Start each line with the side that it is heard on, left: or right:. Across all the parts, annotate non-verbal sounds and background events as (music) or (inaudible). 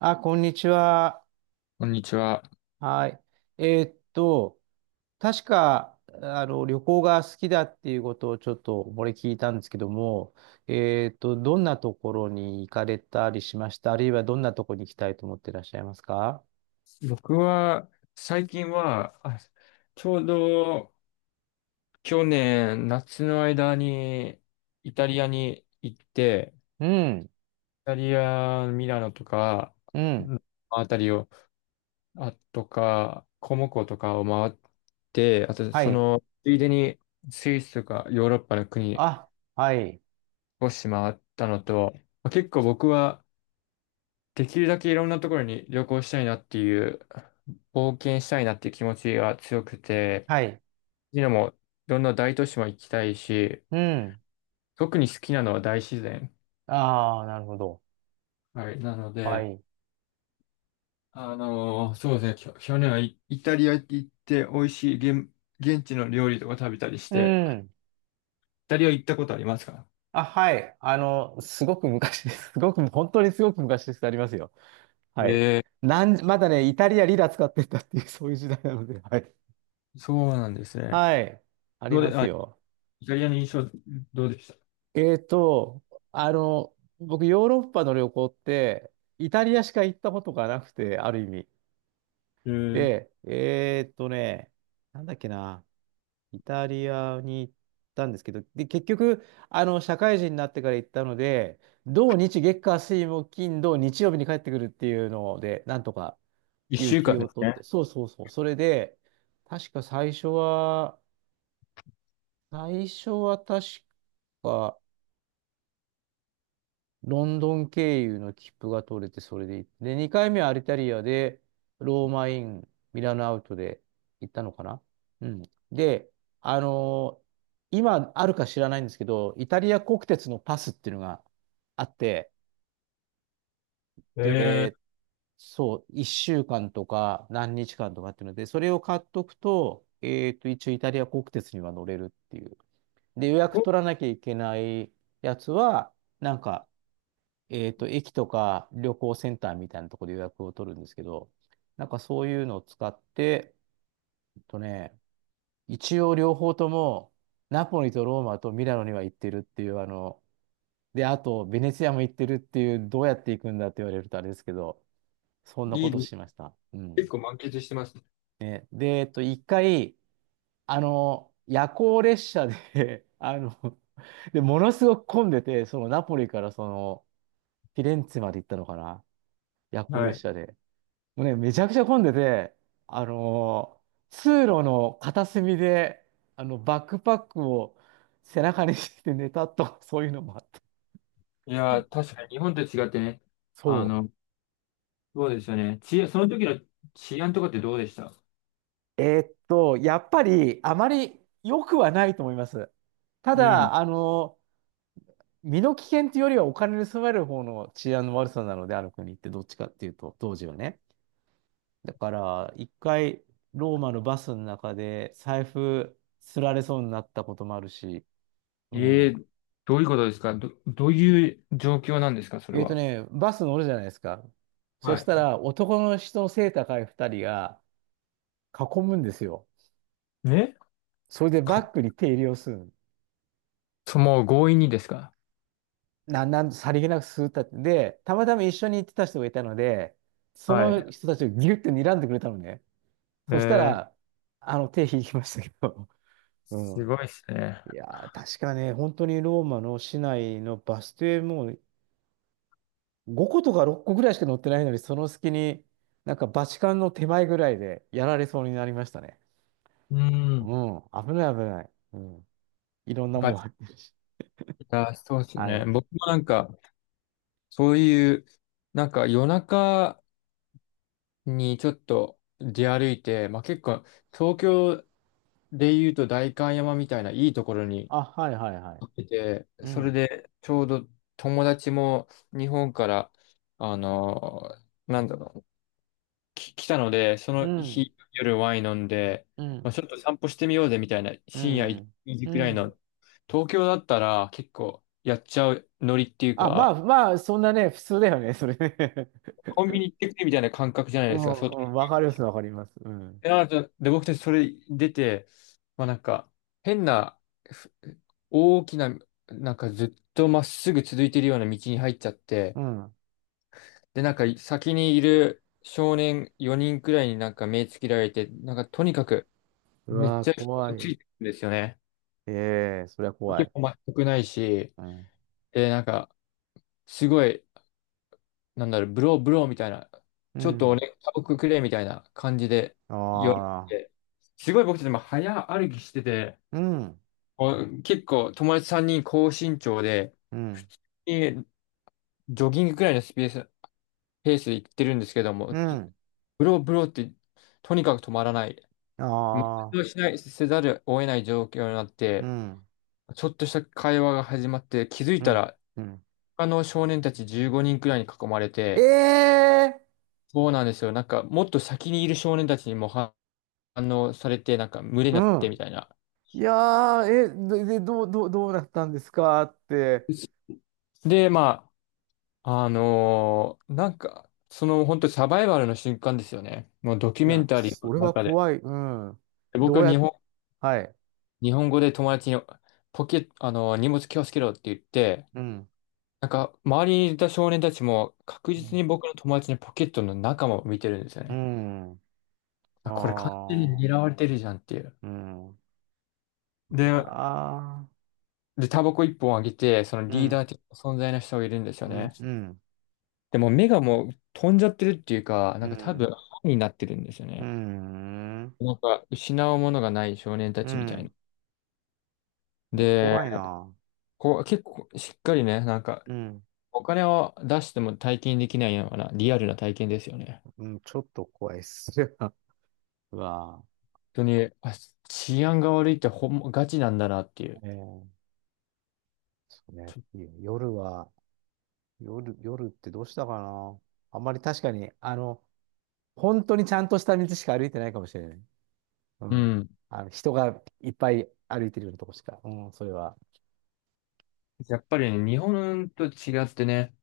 right: あ、こんにちは。
left: こんにちは。
right: はい。えーっと、確か、旅行が好きだっていうことをちょっと、これ聞いたんですけども、どんなところに行かれたりしました？あるいはどんなところに行きたいと思ってらっしゃいますか？
left: 僕は、最近は、ちょうど去年夏の間にイタリアに行って、
right: うん、
left: イタリア、ミラノとか、
right: うん、
left: うんあたりを、あとか、コモコとかを回って、あと
right: は
left: そ
right: い。
left: の、ついでにスイスとかヨーロッパの国
right: あ、はい、
left: 少し回ったのと、まあ結構僕はできるだけいろんなところに旅行したいなっていう、冒険したいなっていう気持ちが強くて、
right: はい。
left: ジナもいろんな大都市も行きたいし、
right: うん。
left: 特に好きなのは大自然。
right: ああ、なるほど。
left: はい。なの
right: は
left: で、
right: い。
left: そうですね、去年はイタリア行って美味しい現地の料理とか食べたりし
right: う
left: て、イ
right: ん。
left: タリア行ったことありますか？
right: あ、はい。すごく昔です。(laughs) すごく、本当にすごく昔です。ありますよ。はい。
left: え
right: まだね、イタリアリラ使ってたっていう、(laughs) そういう時代なので。はい。
left: そうなんですね。
right: はい。あり
left: どう
right: ま
left: で、
right: す
left: あ、
right: よ。
left: イタリアの印象どうでした？
right: えっと、あの、僕、ヨーロッパの旅行って、イタリアしか行ったことがなくて、ある意味。
left: えー、
right: で、なんだっけな、イタリアに行ったんですけど、で、結局、社会人になってから行ったので、土日月火水木金土日曜日に帰ってくるっていうので、なんとか。
left: 一
right: 有
left: 週
right: 給
left: 間
right: を
left: です
right: 取っ
left: ね。
right: て、そうそうそう。それで、確か最初は、最初は確か、ロンドン経由の切符が取れて、それで行って、で、2回目はアルタリアで、ローマイン、ミラノアウトで行ったのかな。うん。で、あのー今あるか知らないんですけど、イタリア国鉄のパスっていうのがあって、
left: え
right: で、そう、1週間とか何日間とかっていうので、それを買っとくと、一応イタリア国鉄には乗れるっていう。で、予
left: ー、
right: 約
left: と、
right: 取らなきゃいけないやつは、なんか、駅とか旅行センターみたいなところで予約を取るんですけど、なんかそういうのを使って、えっとね、一応両方とも、ナポリとローマとミラノには行ってるっていう、で、あと、ベネツィアも行ってるっていう、どうやって行くんだって言われるとあれですけど、そんな
left: い
right: こ
left: い
right: と
left: です。
right: しました。う
left: 結
right: ん。
left: 構満喫してますね。
right: で、一回、夜行列車で (laughs) で、ものすごく混んでて、そのナポリからその、フィレンツェまで行ったのかな、夜行
left: は
right: 列
left: い。
right: 車で。もうね、めちゃくちゃ混んでて、あの、通路の片隅で、バックパックを背中にして寝たと、(laughs) そういうのもあった。
left: いやー、確かに日本と違ってね、あ
right: そ
left: の、そうですよね。治安、その時の治安とかってどうでした？
right: う。やっぱりあまり良くはないと思います。た
left: う
right: だ、
left: ん。
right: 身の危険というよりはお金盗まれる方の治安の悪さなので、ある国ってどっちかっていうと、当時はね。だから、一回、ローマのバスの中で財布すられそうになったこともあるし、う
left: ええ、
right: ん。
left: どういうことですか？どういう状況なんですかそれは。
right: バス乗るじゃないですか。そ
left: は
right: し
left: い。
right: たら、男の人の背高い二人が囲むんですよ。
left: ね。
right: それでバ
left: か、
right: ッグに手入れをするの。
left: もう強引にですか？
right: なん、なん、さりげなくするったって。で、たまたま一緒に行ってた人がいたので、そ
left: はい。
right: の人たちをギュッて睨んでくれたのね。そした
left: ええ、
right: ら、手引きましたけど、(laughs) う
left: す
right: ん。
left: ごいですね。
right: いやー、確かね、本当にローマの市内のバス停もう5個とか6個ぐらいしか乗ってないのに、その隙に、なんかバチカンの手前ぐらいでやられそうになりましたね。
left: うん。
right: うん、危ない危ない。うん。いろんなも
left: バ
right: ん
left: チ
right: 入ってるし。
left: ェラー、そうです
right: は
left: ね。
right: い。
left: 僕もなんか、そういう、なんか夜中にちょっと出歩いて、まあ結構、東京で言うと代官山みたいないいところに
right: あ、はいはいはい。
left: ってて、
right: う
left: それ
right: ん。
left: でちょうど友達も日本から、あの、なんだろう、来たので、そ
right: う
left: の
right: ん。
left: 日夜ワイン飲んで、
right: う
left: ま
right: ん。
left: あ、ちょっと散歩してみようぜみたいな、
right: う
left: 深夜
right: ん。
left: 1時
right: う
left: くらいの、
right: ん。
left: 東京だったら結構やっちゃうノリっていう
right: あ、まあ
left: か、
right: まあ、そんなね、普通だよね、それね。
left: コンビニ行ってくれみたいな感覚じゃな
right: (laughs)
left: い
right: う
left: ですか。
right: ん、
left: そう。
right: うん、わかります、わかります。うん。
left: で、なので僕たちそれ出て、まあなんか、変な、ふ大きな、なんかずっとまっすぐ続いてるような道に入っちゃって、
right: うん。
left: で、なんか先にいる少年4人くらいになんか目つけられて、なんかとにかく
right: う
left: めっ
right: わー、
left: ちゃ人
right: 怖
left: がつ
right: い。
left: いてるんですよね。
right: ええ、そりゃ怖
left: 結
right: い。
left: 構全くないし、
right: うん。
left: で、なんかすごい、なんだろう、ブローブローみたいな、
right: う
left: ちょっと
right: ん。
left: 俺、タバコくれみたいな感じで
right: あ
left: 言われ
right: あ。
left: て、すごい僕たちも早歩きしてて、
right: うん。
left: お結構友達3人高身長で、
right: う
left: 普
right: ん。
left: 通にジョギングくらいのスペース、ペースで行ってるんですけども、
right: う
left: ず
right: ん。
left: ブローブローってとにかく止まらない。
right: あ
left: もう活
right: あ。
left: 動しない、せざるを得ない状況になっ
right: う
left: て、
right: ん。
left: ちょっとした会話が始まって、気づい
right: う
left: た
right: ん。
left: ら、
right: うん。
left: 他の少年たち15人くらいに囲まれ
right: え
left: て、
right: え、
left: そうなんですよ。なんか、もっと先にいる少年たちにも反応されて、なんか、群れに
right: う
left: なってみ
right: ん。
left: たいな。
right: いやー、え、で、どうなったんですかって。
left: で、まあ、なんか、その本当サバイバルの瞬間ですよね。もうドキュ
right: い
left: メン
right: や、
left: タリーの
right: それは
left: 中で。
right: 怖い。うん。
left: で
right: ど
left: 僕
right: う
left: は
right: やっ、はい。
left: 日本語で友達にポケ、あのー荷物気をつけろって言って、
right: うん。
left: なんか、周りにいた少年たちも確
right: う
left: 実に僕の友達のポケットの中も見てるんですよね。
right: ん。ああ
left: あ、これ完全に狙
right: ー。
left: われてるじゃんっていう。
right: うん。いや
left: で、
right: ー。
left: で、タバコ一本あげて、その
right: う
left: リー
right: ん。
left: ダー的な存在の人がいるんですよ
right: う
left: ね。
right: ん。うん。
left: でも目がもう飛んじゃってるっていうか、な
right: う
left: んか多分、
right: ん。
left: 歯になってるんですよ
right: う
left: ね。
right: ん。
left: なんか、失うものがない少年た
right: う
left: ちみたいな。
right: ん。いや、
left: で、
right: 怖いな。
left: こう、結構しっかりね、なんか、
right: うん。
left: お金を出しても体験できないようなリアルな体験ですよね。
right: うん、ちょっと怖いっす。(laughs) はうわ
left: 本当に、あ、治安が悪いってガチなんだなっていう。
right: ぁ。ええ、そうね。いや夜は、夜、夜ってどうしたかな。あんまり確かに、本当にちゃんとした道しか歩いてないかもしれない。う
left: う
right: ん。
left: ん。
right: 人がいっぱい歩いてるようなとこしか。うん、それは。
left: やっぱりね、日本と違ってね、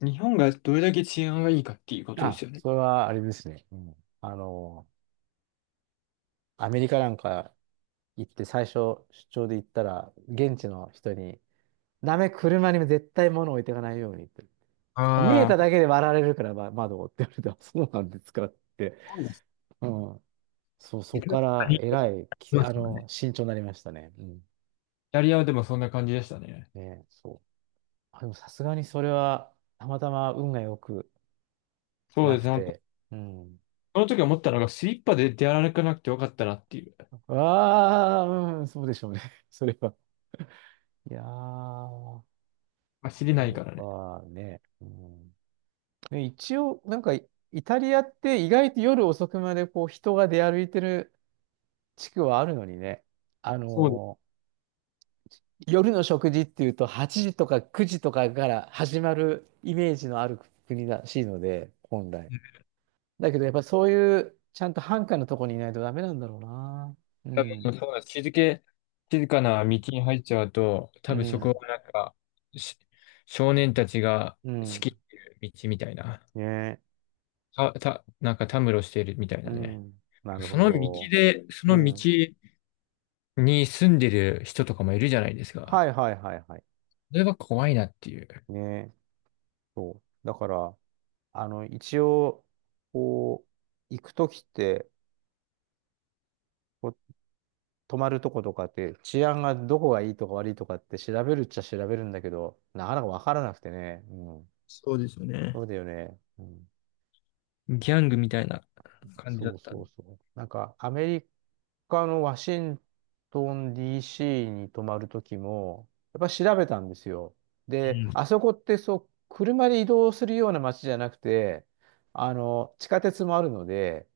left: 日本がどれだけ治安がいいかっていうことで
right: あ、
left: すよね。
right: それはあれですね。うん。アメリカなんか行って最初出張で行ったら、現地の人に、ダメ、車にも絶対物置いていかないようにって。見えた
left: ああ、
right: だけで割られるから、ま、窓をって言われて、あ、そうなんですかって。うん。そう、
left: イ
right: そこからえらい、きあの、慎重になりましたね。うん。
left: タリアもそうね。イタリアはでもそんな感じでしたね。
right: ね、そう。あ、でもさすがにそれは、たまたま運が良く
left: そう
right: な
left: です
right: く
left: ね、本当。
right: て、うん。
left: その時思ったのが、スリッパで出歩かなくてよかったなっていう。
right: ああ、うん、そうでしょうね。(laughs) それは。いやー、
left: ま、知りな
right: そ
left: いか
right: う
left: らね。
right: かね。うん、で一応、なんか、イタリアって意外と夜遅くまでこう人が出歩いてる地区はあるのにね。あ
left: そうです。
right: のー夜の食事っていうと8時とか9時とかから始まるイメージのある国らしいので、本来。だけどやっぱそういうちゃんと繁華のとこにいないとダメなんだろうな。う
left: 多
right: ん。
left: 分そうだ、静かな道に入っちゃうと、多
right: う
left: 分そこ
right: ん。
left: はなんか、し少年たちが
right: う
left: 仕
right: ん。
left: 切ってる道みたいな。
right: ね、
left: なんかたむろしてるみたいな
right: う
left: ね。
right: ん。なる
left: そ
right: ほ
left: の道
right: ど。
left: で、そ
right: う
left: の道
right: ん。
left: に住んでる人とかもいるじゃないです
right: は
left: か。
right: いはいはいはい。
left: それは怖いなっていう、
right: ね、そう。だから、一応、こ行くときって、こっ泊まるとことかって、治安がどこがいいとか悪いとかって調べるっちゃ調べるんだけど、なかなかわからなくてね。うん。
left: そうですよね。
right: そうだよね。うん、
left: ギャングみたいな感じだ
right: そ
left: っ
right: う
left: たん
right: そう
left: で。
right: そう。なんか、アメリカのワシントン DC に泊まるときも、やっぱ調べたんですよ。で、
left: うん。
right: あそこってそう、車で移動するような街じゃなくて、地下鉄もあるので、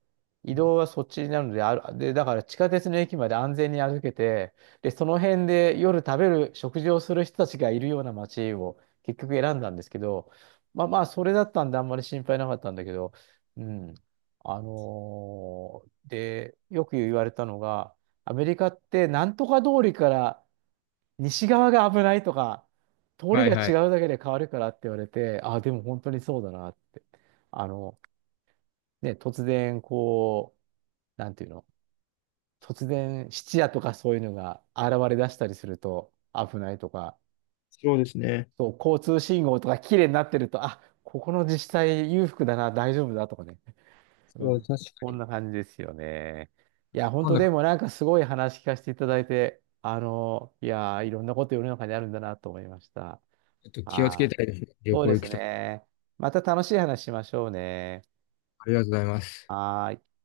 right: 移動はそっちになるので、で、だから地下鉄の駅まで安全に歩けて、で、その辺で夜食事をする人たちがいるような街を結局選んだんですけど、まあまあ、それだったんであんまり心配なかったんだけど、うん。で、よく言われたのが、アメリカってなんとか通りから西側が危ないとか、通り
left: はい
right: が
left: はい。
right: 違うだけで変わるからって言われて、あ、でも本当にそうだなって。あの、ね、突然なんていうの、突然質屋とかそういうのが現れ出したりすると危ないとか、
left: そうですね。
right: そう、交通信号とか綺麗になってると、あ、ここの自治体裕福だな、大丈夫だとかね。う
left: そう、
right: ん。
left: 確
right: こ
left: か
right: ん
left: に。
right: な感じですよね。いや、本
left: 今
right: 当
left: 度、ち
right: でもなんかすごい話聞かせていただいて、いやー、いろんなこと世の中にあるんだなと思いました。
left: ょっと
right: あ
left: 気をつけ
right: あ、
left: たいですね。旅
right: そう
left: 行
right: で
left: 行
right: す
left: くと。
right: ね。また楽しい話しましょうね。
left: ありがとうございます。
right: はーい。